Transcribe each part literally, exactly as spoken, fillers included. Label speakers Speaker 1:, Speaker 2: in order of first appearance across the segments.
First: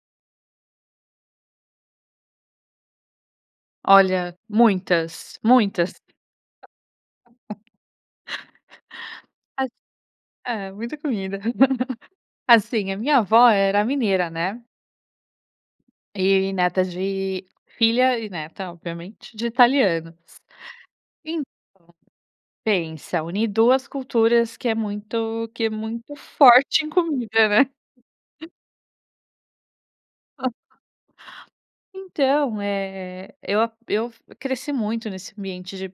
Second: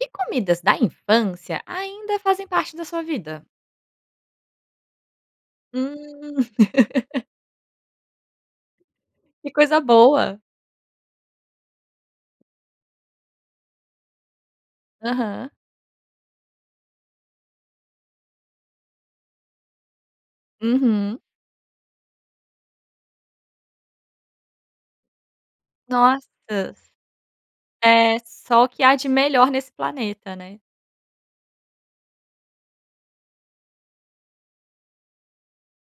Speaker 1: Que comidas da infância ainda fazem parte da sua vida?
Speaker 2: Olha, muitas, muitas.
Speaker 1: Hum. Que
Speaker 2: Acho
Speaker 1: coisa boa.
Speaker 2: É, muita comida. Assim, a minha avó era mineira, né.
Speaker 1: Aham.
Speaker 2: E neta de filha e neta, obviamente, de italianos.
Speaker 1: Uhum.
Speaker 2: Então, pensa, une duas culturas que é muito que é muito forte em
Speaker 1: Nossas.
Speaker 2: comida, né.
Speaker 1: É, só que há de melhor nesse planeta, né.
Speaker 2: Então, eh, eu a eu f cresci muito nesse ambiente de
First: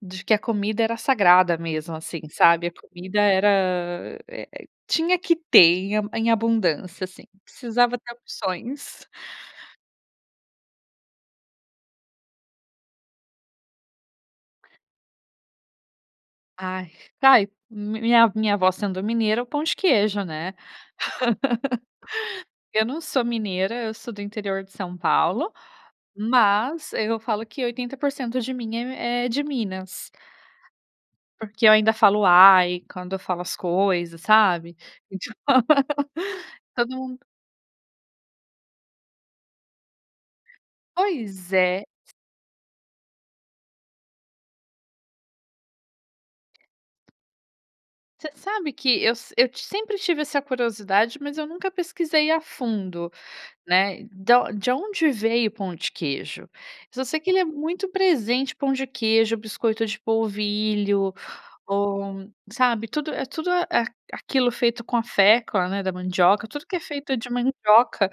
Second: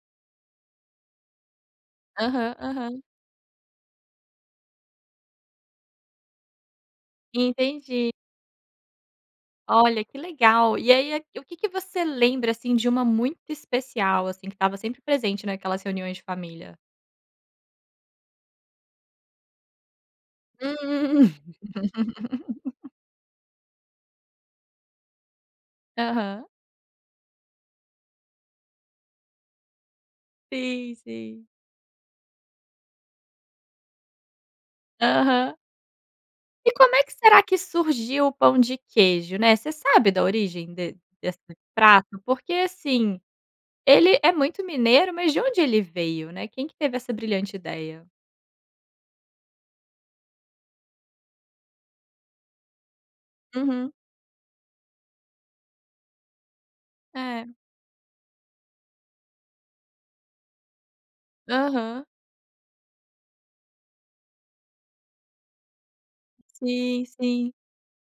Speaker 2: de que a comida era sagrada mesmo, assim,
Speaker 1: Aham,
Speaker 2: sabe. A
Speaker 1: aham.
Speaker 2: comida era, eh eh, tinha que ter em a em abundância, assim. Precisava
Speaker 1: Entendi.
Speaker 2: ter opções.
Speaker 1: Olha, que legal. E aí, eh, o que que você lembra, assim, de uma muito especial, assim, que estava sempre presente naquelas reuniões de família?
Speaker 2: Ai, tá ai, mi minha minha vó sendo mineira é o pão de queijo, né.
Speaker 1: Hum.
Speaker 2: Eu não sou mineira, eu sou do interior de São Paulo,
Speaker 1: Aham.
Speaker 2: mas eu falo que oitenta por cento de mim é m é de Minas.
Speaker 1: Sim, sim.
Speaker 2: Porque eu ainda falo "Uai"' quando eu falo as coisas, sabe. E tipo
Speaker 1: Aham. E
Speaker 2: todo
Speaker 1: como é que
Speaker 2: mundo
Speaker 1: será que surgiu o pão de queijo, né. Você sabe da origem de dessa
Speaker 2: Pois é.
Speaker 1: prato? Porque, assim, ele é muito mineiro, mas de onde ele veio, né. Quem que teve essa brilhante ideia?
Speaker 2: Você sabe que eu se eu ti sempre tive essa curiosidade, mas eu nunca pesquisei a fundo,
Speaker 1: Uhum.
Speaker 2: né. Da on de onde veio o pão de queijo. Só sei que ele é
Speaker 1: É.
Speaker 2: muito presente, o pão de queijo, o biscoito de polvilho
Speaker 1: Aham.
Speaker 2: ou sabe, tudo é tudo a eh, a aqui aquilo feito com a fécula, né, da mandioca. Tudo que é
Speaker 1: Sim,
Speaker 2: feito de
Speaker 1: sim.
Speaker 2: mandioca,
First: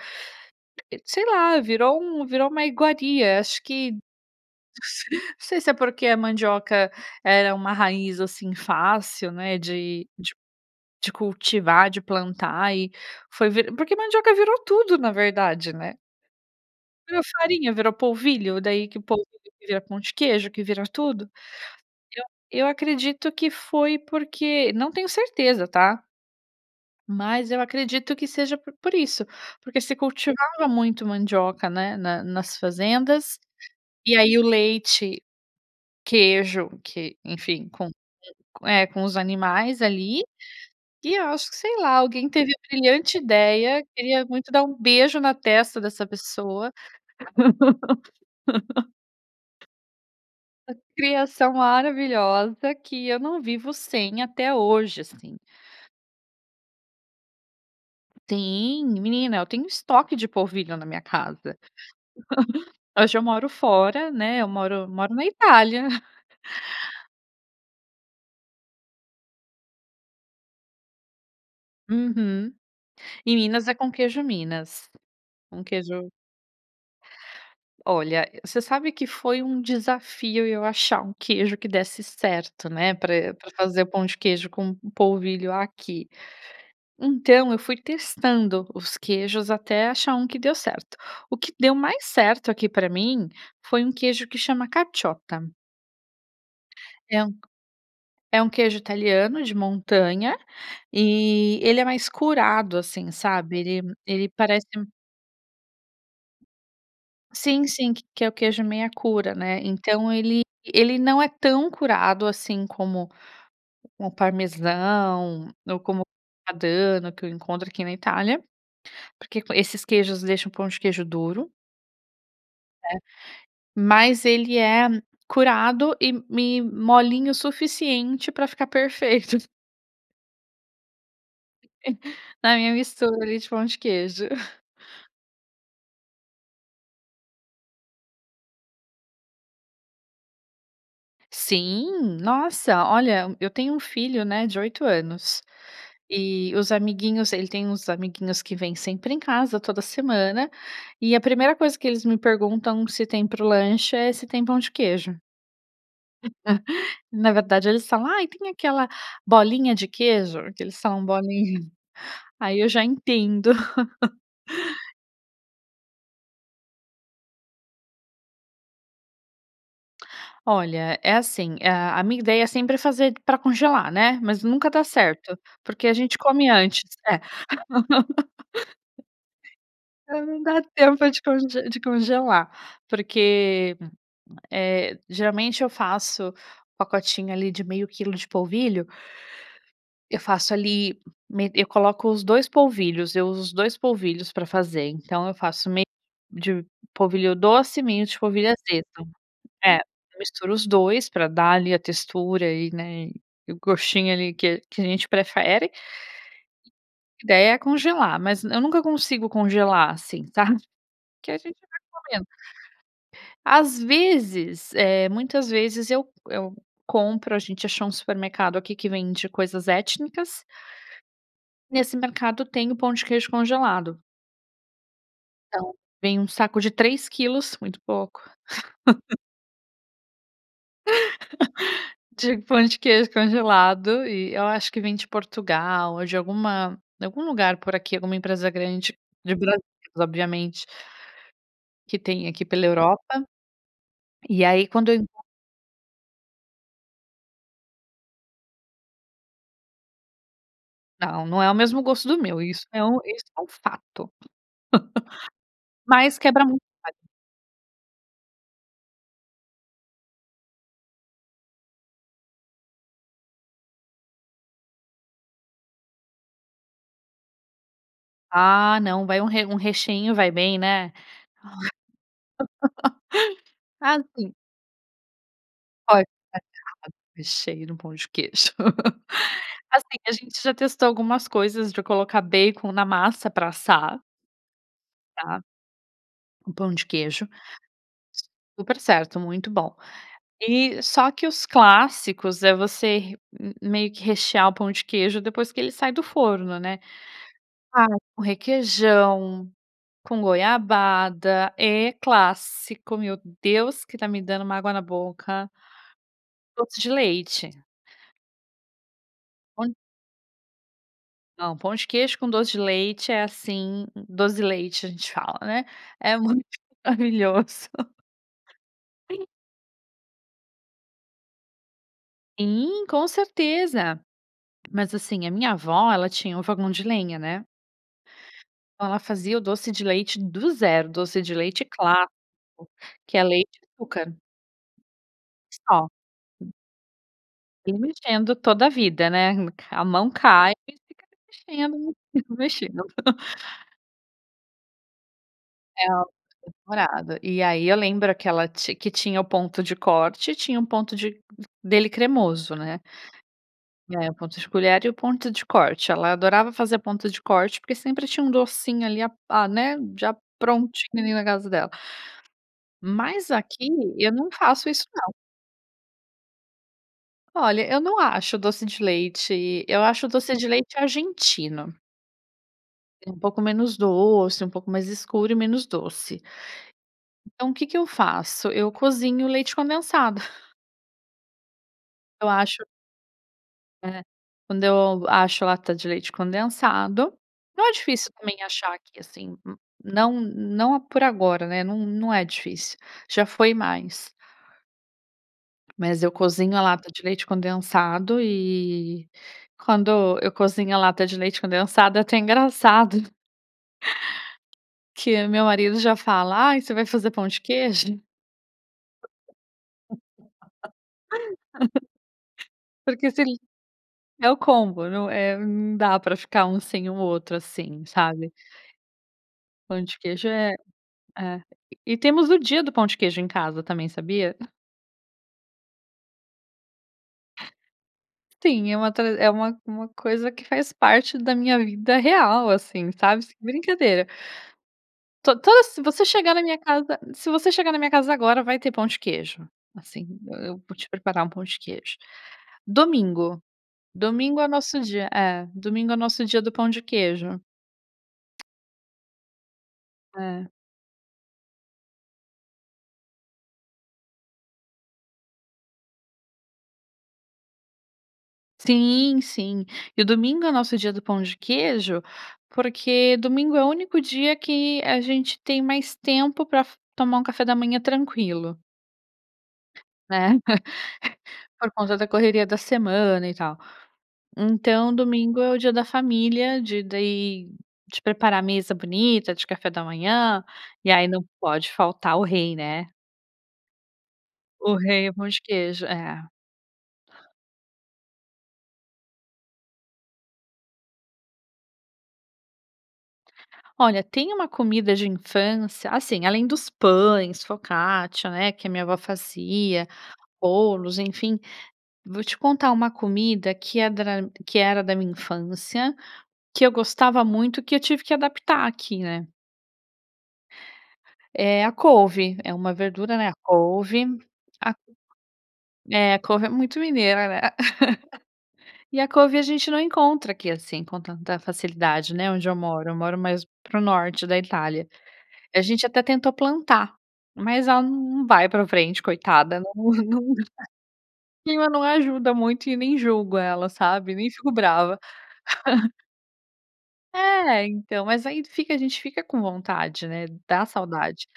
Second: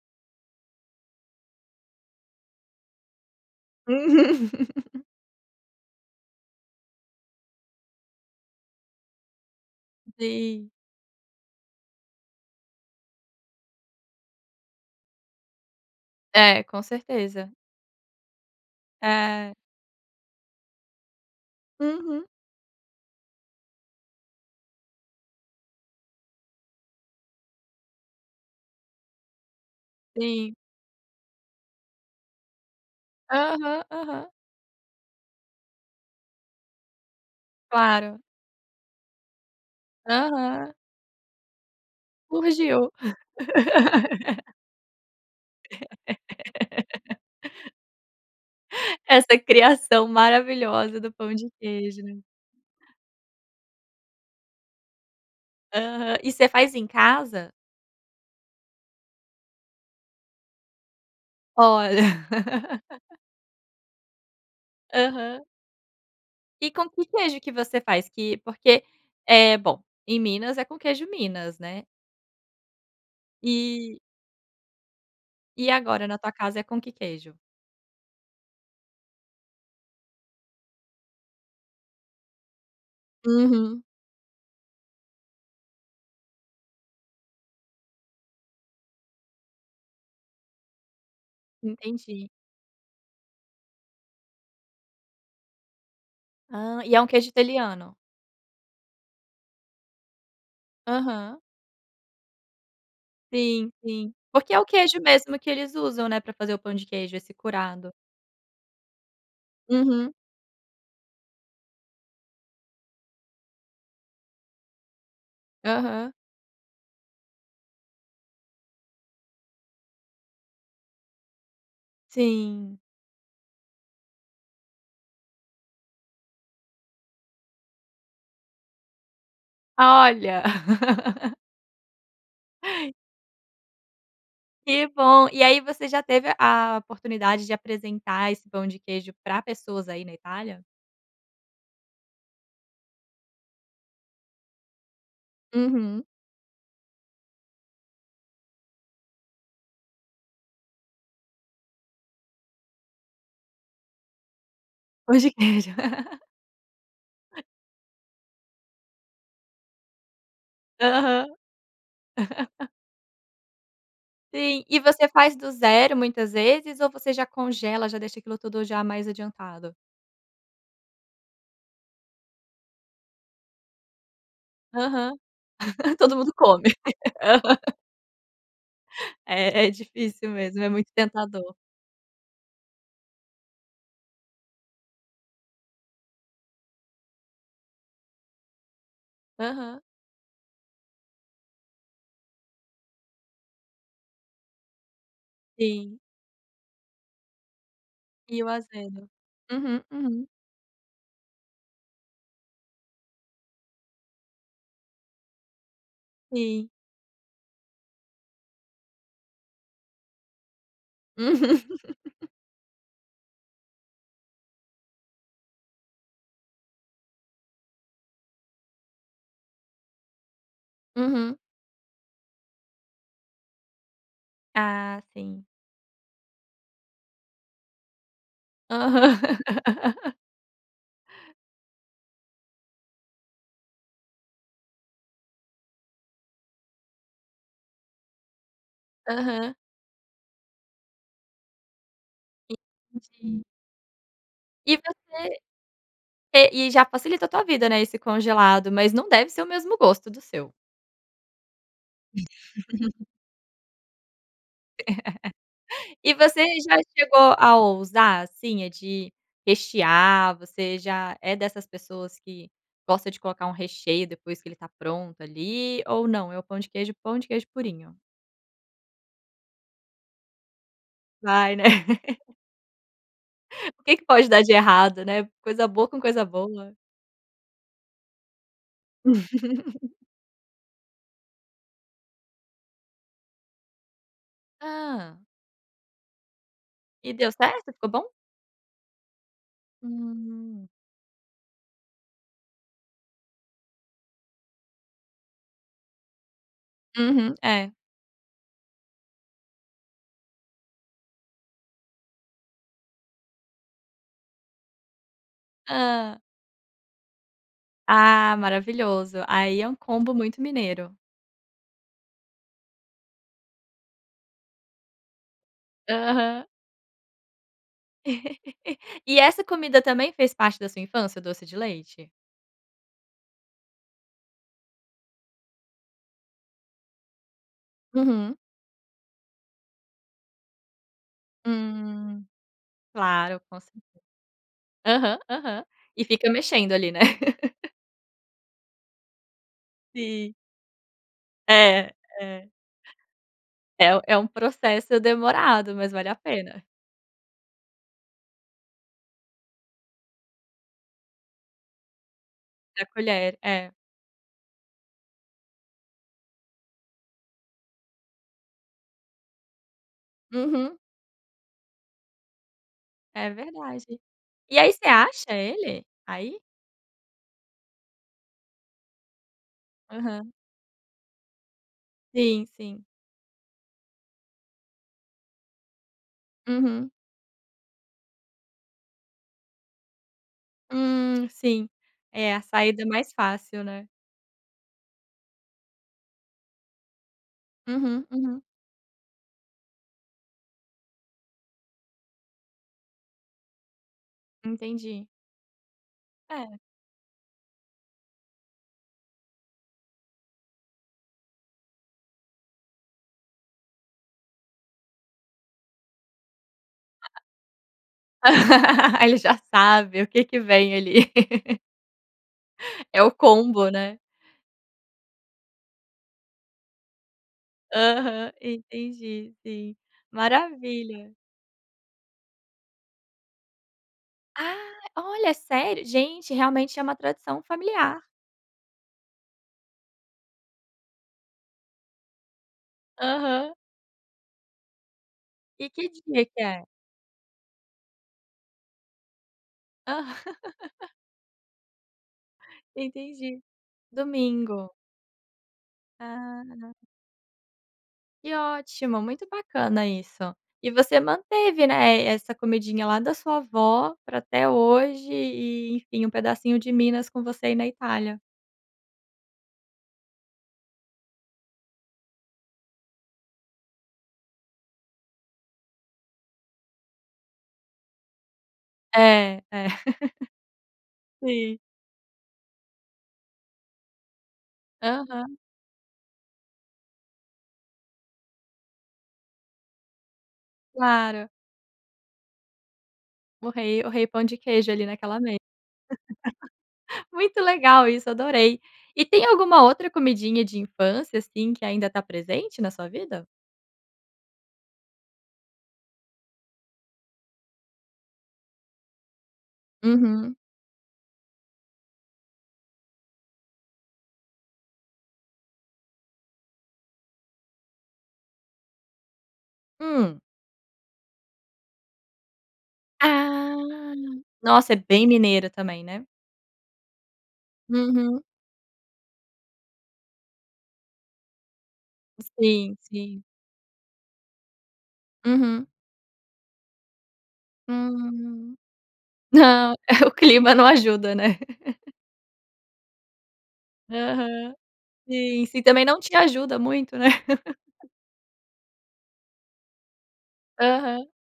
Speaker 2: se sei lá, virou um virou uma iguaria. Acho que,
Speaker 1: Uhum.
Speaker 2: [unintelligible] não sei se é porque a mandioca era uma raiz assim fácil, né, de de
Speaker 1: Sim.
Speaker 2: de cultivar, de plantar e foi ve porque mandioca virou tudo na verdade, né.
Speaker 1: É, com
Speaker 2: A
Speaker 1: certeza.
Speaker 2: farinha, virou polvilho, daí que polvilho
Speaker 1: É.
Speaker 2: vira pão de queijo, que vira tudo.
Speaker 1: Uhum.
Speaker 2: Eu a eu acredito que foi porque não tenho certeza, tá. Mas eu acredito que seja por por isso, porque se
Speaker 1: Sim.
Speaker 2: cultivava muito mandioca, né, na nas fazendas,
Speaker 1: Aham,
Speaker 2: e
Speaker 1: aham.
Speaker 2: aí o leite, queijo que enfim, com,
Speaker 1: Claro.
Speaker 2: eh, com os animais, ali,
Speaker 1: Aham.
Speaker 2: e eu acho que, sei lá, alguém teve a
Speaker 1: Surgiu.
Speaker 2: brilhante ideia, queria muito dar beijo na testa dessa pessoa.
Speaker 1: Essa criação
Speaker 2: Essa
Speaker 1: maravilhosa do pão de
Speaker 2: criação
Speaker 1: queijo, né.
Speaker 2: maravilhosa, que eu não vivo sem até hoje, assim.
Speaker 1: Aham, e você faz em casa?
Speaker 2: Sim, menina eu tenho estoque de polvilho na minha casa.
Speaker 1: Olha.
Speaker 2: Hoje eu moro fora, né. Eu moro moro na
Speaker 1: Aham.
Speaker 2: Itália.
Speaker 1: E com que queijo que você faz? Que porque, é bom, em Minas é com queijo minas, né?
Speaker 2: Uhum. Em Minas é com o
Speaker 1: E.
Speaker 2: queijo minas. Um
Speaker 1: E agora
Speaker 2: queijo
Speaker 1: na tua casa é com que queijo?
Speaker 2: Olha, você sabe que foi desafio eu achar um queijo que desse certo, né. Pra pra fazer
Speaker 1: Uhum.
Speaker 2: o pão de queijo com um polvilho aqui. Então, eu fui testando os queijos, até achar um que deu certo. O que deu mais
Speaker 1: Entendi.
Speaker 2: certo aqui pra mim, foi um queijo que chama caciotta.
Speaker 1: Ah, e é um
Speaker 2: É
Speaker 1: queijo italiano?
Speaker 2: um é queijo italiano de montanha,
Speaker 1: Aham.
Speaker 2: e ele é mais curado assim sabe
Speaker 1: Sim
Speaker 2: ele
Speaker 1: sim,
Speaker 2: ele
Speaker 1: porque é o
Speaker 2: parece um
Speaker 1: queijo mesmo que eles usam, né, pra fazer o pão de queijo, esse
Speaker 2: sim
Speaker 1: curado.
Speaker 2: sim que que é o queijo meia cura, né. Então,
Speaker 1: Uhum.
Speaker 2: ele ele não é tão curado assim como como o parmesão, ou como o
Speaker 1: Aham.
Speaker 2: grana padano que, eu encontro aqui na Itália, porque esses queijos deixam o pão de queijo duro.
Speaker 1: Sim.
Speaker 2: Né. Mas ele é curado e e molinho suficiente pra ficar perfeito.
Speaker 1: Olha.
Speaker 2: Na minha mistura de pão de queijo.
Speaker 1: Que bom, e aí você já teve a oportunidade de apresentar esse pão de queijo pra pessoas aí na Itália?
Speaker 2: Sim. Nossa, olha, eu tenho um filho, né, de oito anos.
Speaker 1: Uhum.
Speaker 2: E os amiguinhos ele tem uns amiguinhos que vêm sempre em casa, toda semana. E a primeira coisa que eles me perguntam, se tem pro lanche, é se tem pão de
Speaker 1: Pão
Speaker 2: queijo.
Speaker 1: de queijo.
Speaker 2: Na verdade, eles falam: "Ai, tem aquela bolinha de queijo?". Que eles falam
Speaker 1: Aham.
Speaker 2: bolinha. Aí, eu já entendo.
Speaker 1: Sim, e você faz do zero muitas vezes, ou você já congela? Já deixa aquilo tudo já mais adiantado?
Speaker 2: Olha, é assim: a a minha ideia é sempre fazer pra congelar, né, mas nunca dá
Speaker 1: Aham,
Speaker 2: certo. Porque a
Speaker 1: todo
Speaker 2: gente
Speaker 1: mundo
Speaker 2: come
Speaker 1: come.
Speaker 2: antes. É.
Speaker 1: Aham. É, é
Speaker 2: É,
Speaker 1: difícil
Speaker 2: não dá
Speaker 1: mesmo. É muito
Speaker 2: tempo de conge
Speaker 1: tentador.
Speaker 2: de congelar, porque, eh, geralmente, eu faço pacotinho, ali, de meio quilo de polvilho.
Speaker 1: Aham.
Speaker 2: Eu faço ali, me eu coloco os dois polvilhos. Eu uso dois polvilhos pra fazer, então eu faço meio
Speaker 1: Sim.
Speaker 2: de polvilho doce e meio de
Speaker 1: E o
Speaker 2: polvilho azedo.
Speaker 1: azedo.
Speaker 2: É,
Speaker 1: Uhum,
Speaker 2: eu
Speaker 1: uhum.
Speaker 2: misturo os dois pra dar, ali, a textura e, né, o gostinho, ali, que que a gente prefere.
Speaker 1: Sim.
Speaker 2: A ideia é congelar, mas eu nunca consigo congelar, assim, sabe? Que a gente
Speaker 1: Uhum.
Speaker 2: vai comendo. As vezes, eh, muitas vezes eu eu compro. A gente achou supermercado aqui que vende coisas étnicas.
Speaker 1: Uhum.
Speaker 2: Nesse mercado tem o pão de queijo congelado.
Speaker 1: Ah, sim.
Speaker 2: Então vem um saco de três quilos, muito pouco
Speaker 1: Aham.
Speaker 2: de pão de queijo congelado. E eu acho que vem de Portugal ou de alguma de algum lugar por aqui, alguma empresa grande de
Speaker 1: Aham.
Speaker 2: Brasil obviamente que tem aqui pela Europa
Speaker 1: Entendi.
Speaker 2: e aí
Speaker 1: E
Speaker 2: quando eu não
Speaker 1: você e e já facilita a tua vida, né, esse congelado, mas não deve ser o mesmo gosto do seu.
Speaker 2: Não, não é o mesmo gosto do meu. Isso é um isso é um fato.
Speaker 1: E
Speaker 2: Mas quebra
Speaker 1: você
Speaker 2: muito
Speaker 1: já
Speaker 2: o galho.
Speaker 1: chegou a ousar, assim, de rechear. Você já é dessas pessoas que gosta de colocar um recheio depois que ele tá pronto, ali, ou não? É o pão de queijo, pão de queijo purinho?
Speaker 2: Ah, não. Vai um re um recheinho vai bem né?
Speaker 1: Vai, né? O que que pode
Speaker 2: Assim
Speaker 1: dar de errado, né? Coisa boa com
Speaker 2: Pode
Speaker 1: coisa boa.
Speaker 2: [unintelligible] o recheio no pão de queijo. Assim, a gente já testou algumas coisas pra colocar bacon na massa pra assar.
Speaker 1: Ah.
Speaker 2: Tá? Com pão de
Speaker 1: E
Speaker 2: queijo.
Speaker 1: deu certo? Ficou bom?
Speaker 2: Super certo. Muito bom.
Speaker 1: Hum.
Speaker 2: E só que os clássicos é você re hum hum meio que rechear o pão de queijo depois que ele sai do forno, né?
Speaker 1: Uhum. É.
Speaker 2: Ah, com requeijão, com goiabada. É clássico. Meu Deus, que tá me dando uma água na boca.
Speaker 1: Hã.
Speaker 2: Doce de leite.
Speaker 1: Ah, maravilhoso. Aí, é
Speaker 2: [unintelligible]
Speaker 1: um combo muito mineiro.
Speaker 2: Não, pão de queijo com doce de leite é, assim "dozi di leite", a gente fala, né? É muito
Speaker 1: Aham.
Speaker 2: maravilhoso.
Speaker 1: E
Speaker 2: Sim.
Speaker 1: essa comida também fez parte da sua infância? Doce de leite.
Speaker 2: Sim, com certeza. Mas, assim, a minha avó, ela tinha um fogão de lenha, né?
Speaker 1: Uhum.
Speaker 2: Oh, ela fazia o doce de leite do zero. Doce de leite clássico,
Speaker 1: Hum,
Speaker 2: que é
Speaker 1: claro,
Speaker 2: leite
Speaker 1: com
Speaker 2: e
Speaker 1: certeza.
Speaker 2: açúcar.
Speaker 1: Aham, aham.
Speaker 2: Só.
Speaker 1: E fica mexendo ali, né?
Speaker 2: E mexendo toda a vida, né? Me ca a mão
Speaker 1: Sim.
Speaker 2: cai e fica ali
Speaker 1: É,
Speaker 2: mexendo,
Speaker 1: é.
Speaker 2: mexendo.
Speaker 1: É u é um processo demorado, mas
Speaker 2: Era
Speaker 1: vale a
Speaker 2: muito
Speaker 1: pena.
Speaker 2: demorado. E aí, eu lembro que ela tin que tinha o ponto de corte e tinha o ponto de d dele cremoso, né?
Speaker 1: Pra colher. É.
Speaker 2: É, o ponto de colher e o ponto de corte. Ela adorava fazer ponto de corte, porque sempre tinha um docinho ali a a né? Já
Speaker 1: Uhum.
Speaker 2: prontinho ali na casa dela.
Speaker 1: É
Speaker 2: Mas, aqui,
Speaker 1: verdade.
Speaker 2: eu não
Speaker 1: E
Speaker 2: faço
Speaker 1: aí, você
Speaker 2: isso não.
Speaker 1: acha ele aí?
Speaker 2: Olha, eu não acho doce de leite. Eu acho
Speaker 1: Aham.
Speaker 2: doce de leite argentino.
Speaker 1: Sim, sim.
Speaker 2: É um pouco menos doce, um pouco mais escuro e menos doce.
Speaker 1: Uhum.
Speaker 2: Então o que que eu faço? Eu cozinho o leite condensado.
Speaker 1: Hum, sim.
Speaker 2: Eu
Speaker 1: É, a
Speaker 2: acho
Speaker 1: saída mais fácil, né?
Speaker 2: É. Quando eu acho lata de leite condensado Não é
Speaker 1: Uhum,
Speaker 2: difícil, também,
Speaker 1: uhum.
Speaker 2: achar aqui, assim. Não não por agora, né? Não não é difícil. Já foi mais.
Speaker 1: Entendi.
Speaker 2: Mas eu cozinho
Speaker 1: É.
Speaker 2: a lata de leite condensado, e quando eu cozinho a lata de leite condensado é até engraçado que meu marido já fala: "Ai, você vai fazer pão de queijo?".
Speaker 1: Ele já sabe o que que vem ali. É
Speaker 2: Porque
Speaker 1: o
Speaker 2: se ele
Speaker 1: combo né?
Speaker 2: é o combo. Não, eh, não dá pra ficar um sem o outro, assim, sabe?
Speaker 1: Aham, entendi. Sim,
Speaker 2: Pão de queijo é
Speaker 1: maravilha.
Speaker 2: é. E e temos o dia do pão de queijo em casa também, sabia?
Speaker 1: Ah, olha, é sério? Gente, realmente é uma tradição familiar.
Speaker 2: Sim, é uma tra é uma uma coisa que faz parte da minha vida, real, assim, sabe? Sem
Speaker 1: Aham.
Speaker 2: brincadeira. To toda
Speaker 1: E
Speaker 2: se
Speaker 1: que
Speaker 2: você
Speaker 1: dia
Speaker 2: chegar
Speaker 1: que
Speaker 2: na minha
Speaker 1: é?
Speaker 2: casa se você chegar na minha casa agora, vai ter pão de queijo. Assim,
Speaker 1: Aham.
Speaker 2: eu eu vou te preparar um pão de queijo. Domingo,
Speaker 1: Entendi.
Speaker 2: domingo é o
Speaker 1: Domingo.
Speaker 2: nosso dia é, domingo é o nosso dia
Speaker 1: Ah,
Speaker 2: do pão
Speaker 1: aham.
Speaker 2: de queijo.
Speaker 1: Que ótimo, muito bacana isso.
Speaker 2: É.
Speaker 1: E você manteve, né, eh, essa comidinha lá da sua avó pra até hoje e, enfim, um pedacinho de Minas com você aí na Itália.
Speaker 2: Sim, sim e o domingo é o nosso dia do pão de queijo, porque domingo é o único dia que a gente tem mais tempo pra f tomar um café da manhã tranquilo.
Speaker 1: É, é.
Speaker 2: Né.
Speaker 1: Sim.
Speaker 2: Por conta da correria da semana e tal. Então
Speaker 1: Aham.
Speaker 2: domingo é o dia da família de daí, de preparar mesa bonita de café da manhã e aí não
Speaker 1: Claro.
Speaker 2: pode faltar o rei, né?
Speaker 1: O rei o rei pão de queijo,
Speaker 2: O
Speaker 1: ali
Speaker 2: rei, o
Speaker 1: naquela
Speaker 2: pão de queijo, é.
Speaker 1: Muito legal isso, adorei. E tem alguma outra comidinha de infância, assim, que ainda tá presente na sua vida?
Speaker 2: Olha, tem uma comida de infância assim, além dos pães, focaccia, né, que é minha avó fazia,
Speaker 1: Uhum.
Speaker 2: bolos, enfim. Vou te contar uma comida que é dra que era da minha infância, que eu gostava muito e que eu tive que adaptar aqui, né.
Speaker 1: Hum?
Speaker 2: É a couve, é uma verdura, né. A
Speaker 1: Ah!
Speaker 2: couve, a
Speaker 1: Nossa
Speaker 2: c
Speaker 1: é bem mineira também, né?
Speaker 2: É a couve é muito mineira, né?
Speaker 1: Uhum.
Speaker 2: E a couve a gente não encontra aqui, assim, com tanta facilidade, né, onde eu
Speaker 1: Sim,
Speaker 2: moro. Eu moro
Speaker 1: sim.
Speaker 2: mais para o norte da Itália. A
Speaker 1: Uhum.
Speaker 2: gente até tentou plantar, mas ela num num vai
Speaker 1: Hum.
Speaker 2: pra frente coitada. Ela
Speaker 1: Não,
Speaker 2: num
Speaker 1: o
Speaker 2: num O
Speaker 1: clima não ajuda, né?
Speaker 2: clima não ajuda muito e nem julgo ela sabe, nem fico
Speaker 1: Aham,
Speaker 2: brava.
Speaker 1: sim, si também não te ajuda muito, né?
Speaker 2: É, então, mas aí fica a gente fica com vontade, né. Dá
Speaker 1: Aham,
Speaker 2: saudade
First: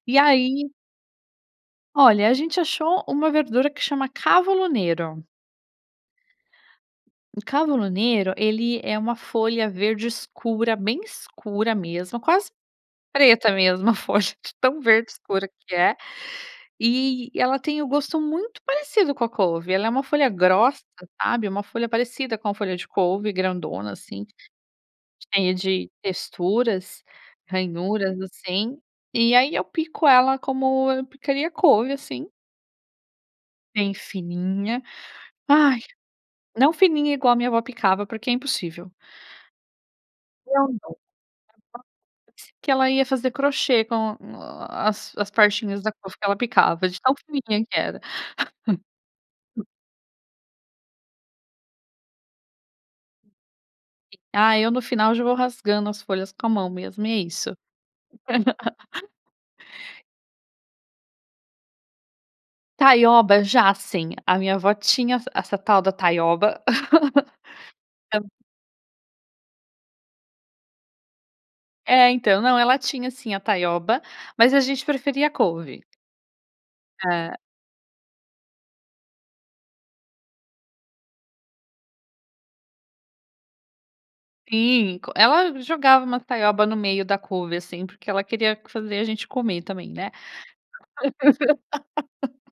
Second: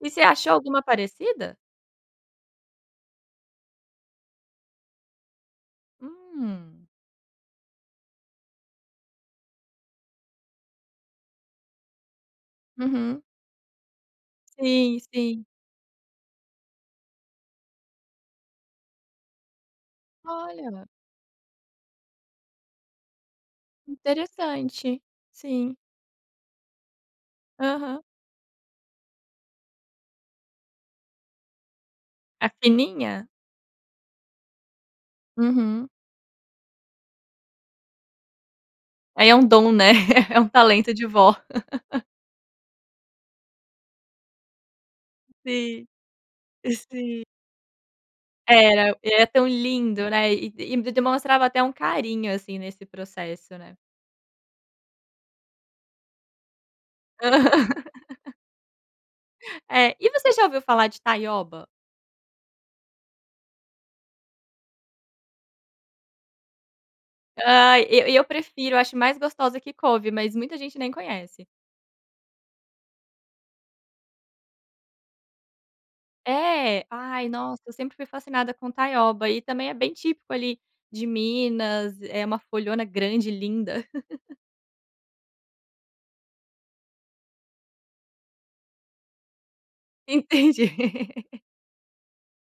Speaker 1: e
Speaker 2: e
Speaker 1: você achou
Speaker 2: aí
Speaker 1: alguma parecida?
Speaker 2: Olha, a gente achou uma verdura que chama cavolo nero.
Speaker 1: Hum.
Speaker 2: O cavolo nero, ele é uma folha verde escura, bem escura mesmo, quase
Speaker 1: Uhum.
Speaker 2: preta mesmo a folha de tão
Speaker 1: Sim,
Speaker 2: verde
Speaker 1: sim.
Speaker 2: escura que é. E ela tem o gosto muito parecido com a couve ela é uma folha grossa,
Speaker 1: Olha.
Speaker 2: sabe? Uma folha parecida com a folha de couve grandona, assim,
Speaker 1: Interessante,
Speaker 2: cheia
Speaker 1: sim.
Speaker 2: de texturas,
Speaker 1: Aham.
Speaker 2: ranhuras, assim. E aí eu pico ela como eu picaria couve, assim.
Speaker 1: A fininha?
Speaker 2: Bem fininha, ai,
Speaker 1: Uhum.
Speaker 2: não fininha igual a minha vó picava porque é impossível.
Speaker 1: Aí é um dom, né, é um
Speaker 2: É um
Speaker 1: talento
Speaker 2: dom
Speaker 1: de vó.
Speaker 2: [unintelligible] que ela ia fazer crochê com as as partinhas
Speaker 1: Sim.
Speaker 2: da couve que ela picava, de tão
Speaker 1: Sim.
Speaker 2: fininha que era.
Speaker 1: Era, é tão lindo, né, e e demonstrava até um carinho, assim, nesse processo, né.
Speaker 2: E ah, eu no final já vou rasgando as folhas com a mão mesmo e é isso.
Speaker 1: Aham. É, e você já ouviu falar de Taioba?
Speaker 2: Taioba, já sim, a minha avó tinha ess essa tal da taioba.
Speaker 1: Ai eu e eu
Speaker 2: Tam
Speaker 1: prefiro, acho mais gostosa que couve, mas muita gente nem conhece.
Speaker 2: É, então, não ela tinha sim a taioba, mas a gente preferia a couve.
Speaker 1: É? Ai
Speaker 2: É.
Speaker 1: nossa, sempre foi fascinada com taioba e também é bem típico ali de Minas, é uma folhona grande linda.
Speaker 2: Sim, co ela sempre jogava uma taioba no meio da couve, assim, porque ela queria fazer a gente comer também, né?
Speaker 1: Entendi.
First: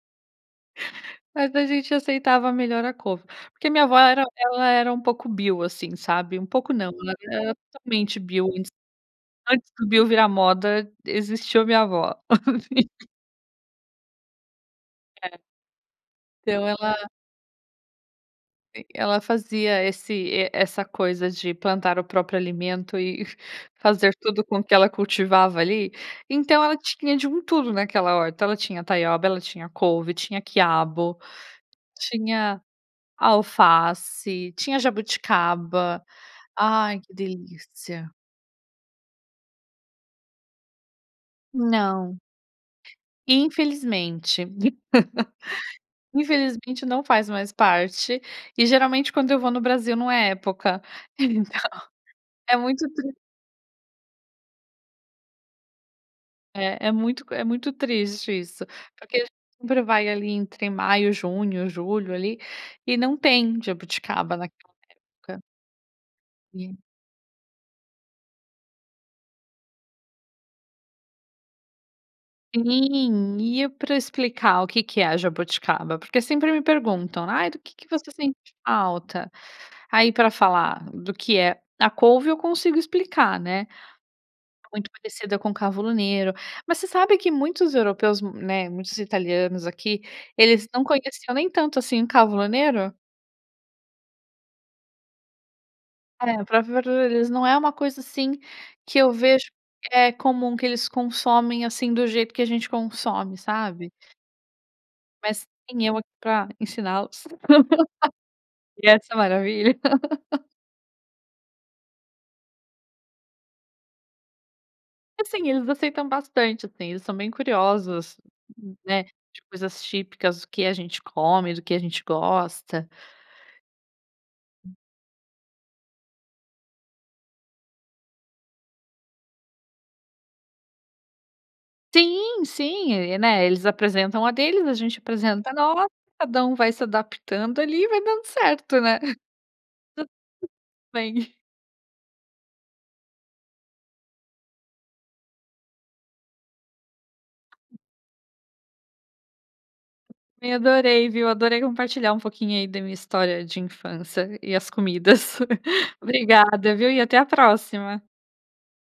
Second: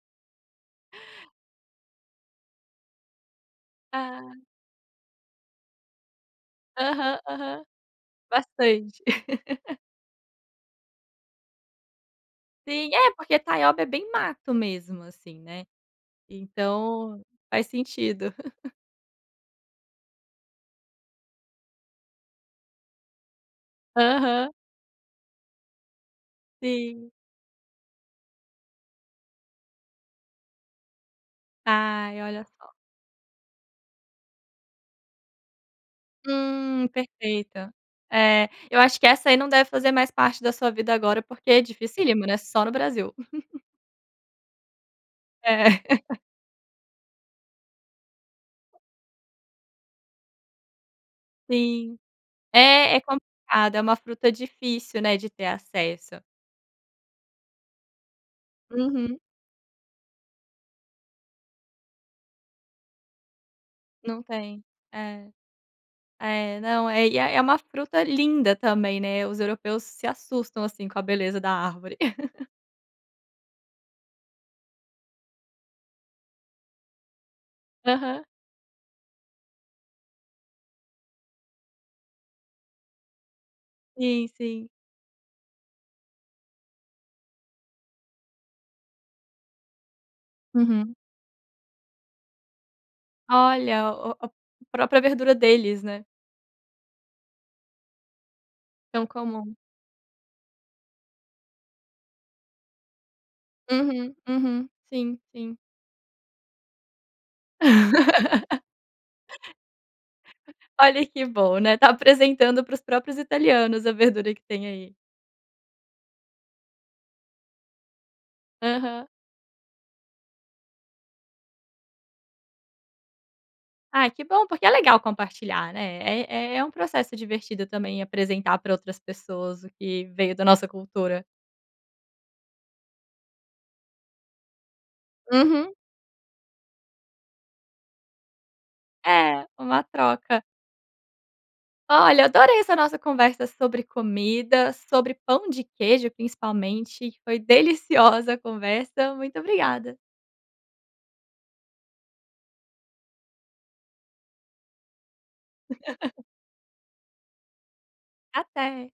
Speaker 2: Mas, a gente aceitava melhor a couve. Porque minha avó era
Speaker 1: Ah.
Speaker 2: ela era um pouco bio, assim, sabe? Um pouco não. Na
Speaker 1: Aham,
Speaker 2: verdade ela era
Speaker 1: aham.
Speaker 2: totalmente bio,
Speaker 1: Bastante.
Speaker 2: antes do bio virar moda, existiu minha a avó.
Speaker 1: Sim é porque taioba é bem mato mesmo assim,
Speaker 2: É.
Speaker 1: né?
Speaker 2: Então, ela
Speaker 1: Então, faz sentido.
Speaker 2: E ela fazia esse essa coisa de plantar o próprio alimento e fa fazer tudo
Speaker 1: Aham.
Speaker 2: com o que ela cultivava ali, então ela
Speaker 1: Sim.
Speaker 2: tinha de um tudo naquela horta. Ela tinha taioba, ela tinha couve, tinha quiabo,
Speaker 1: Ai, olha
Speaker 2: tinha
Speaker 1: só.
Speaker 2: alface, tinha jabuticaba,
Speaker 1: Hum,
Speaker 2: ai que
Speaker 1: perfeita.
Speaker 2: delícia.
Speaker 1: É, eu acho que essa aí não deve fazer mais parte da sua vida agora porque é
Speaker 2: Não.
Speaker 1: dificílimo, né? Só no Brasil.
Speaker 2: Infelizmente.
Speaker 1: É.
Speaker 2: Infelizmente não faz mais parte, e geralmente quando eu vou no Brasil não é época, então,
Speaker 1: Sim,
Speaker 2: é muito
Speaker 1: é é
Speaker 2: tris
Speaker 1: complicado é uma fruta difícil, né, de ter acesso.
Speaker 2: É, é muito é muito triste isso, porque
Speaker 1: Uhum.
Speaker 2: a gente sempre vai, ali, entre maio, junho, julho ali. E não tem
Speaker 1: Não
Speaker 2: jabuticaba
Speaker 1: tem.
Speaker 2: naquela
Speaker 1: É.
Speaker 2: época.
Speaker 1: é,
Speaker 2: Sim.
Speaker 1: não é é é uma fruta linda também, né, os europeus se assustam, assim, com a beleza da árvore.
Speaker 2: Sim e eu pra explicar o quê que é jabuticaba? Porque sempre me perguntam: "Ai, do que que você
Speaker 1: Aham.
Speaker 2: sente falta?" Aí, pra falar do que é a couve eu consigo explicar, né?
Speaker 1: Sim, sim.
Speaker 2: Muito parecida com cavolo nero. Mas você sabe que muitos europeus, né, muitos italianos aqui eles não
Speaker 1: Uhum.
Speaker 2: conheciam nem tanto assim o cavolo nero?
Speaker 1: Olha, o o própria verdura deles, né.
Speaker 2: É, a própria verdura deles, não é uma coisa assim, que
Speaker 1: Tão
Speaker 2: eu vejo
Speaker 1: comum.
Speaker 2: que é comum que eles consomem, assim, do jeito que a gente consome, sabe.
Speaker 1: Uhum. Uhum. Sim.
Speaker 2: Mais
Speaker 1: Sim.
Speaker 2: tem eu aqui pra ensiná-los. E essa maravilha.
Speaker 1: Olha que bom, né! Tá apresentando para os próprios italianos a verdura que tem aí.
Speaker 2: Assim eles aceitam bastante assim. Eles são bem curiosas, né.
Speaker 1: Aham.
Speaker 2: De coisas típicas do que a gente come, do que a gente gosta.
Speaker 1: Ai que bom! Porque é legal compartilhar, né! É é um processo divertido também, apresentar pra outras pessoas o que veio da nossa cultura.
Speaker 2: Sim, sim. E, né, eles apresentam a deles, a gente apresenta a
Speaker 1: Uhum.
Speaker 2: nossa. Cada um vai se adaptando ali, vai dando certo, né!
Speaker 1: É. Uma
Speaker 2: Tudo
Speaker 1: troca.
Speaker 2: bem.
Speaker 1: Olha adorei essa nossa conversa sobre comida. Sobre pão de queijo principalmente. E foi deliciosa a conversa. Muito obrigada!
Speaker 2: Também adorei viu! Adorei compartilhar um pouquinho aí da minha história de infância. E as comidas. Obrigada viu, e até a próxima.
Speaker 1: Até.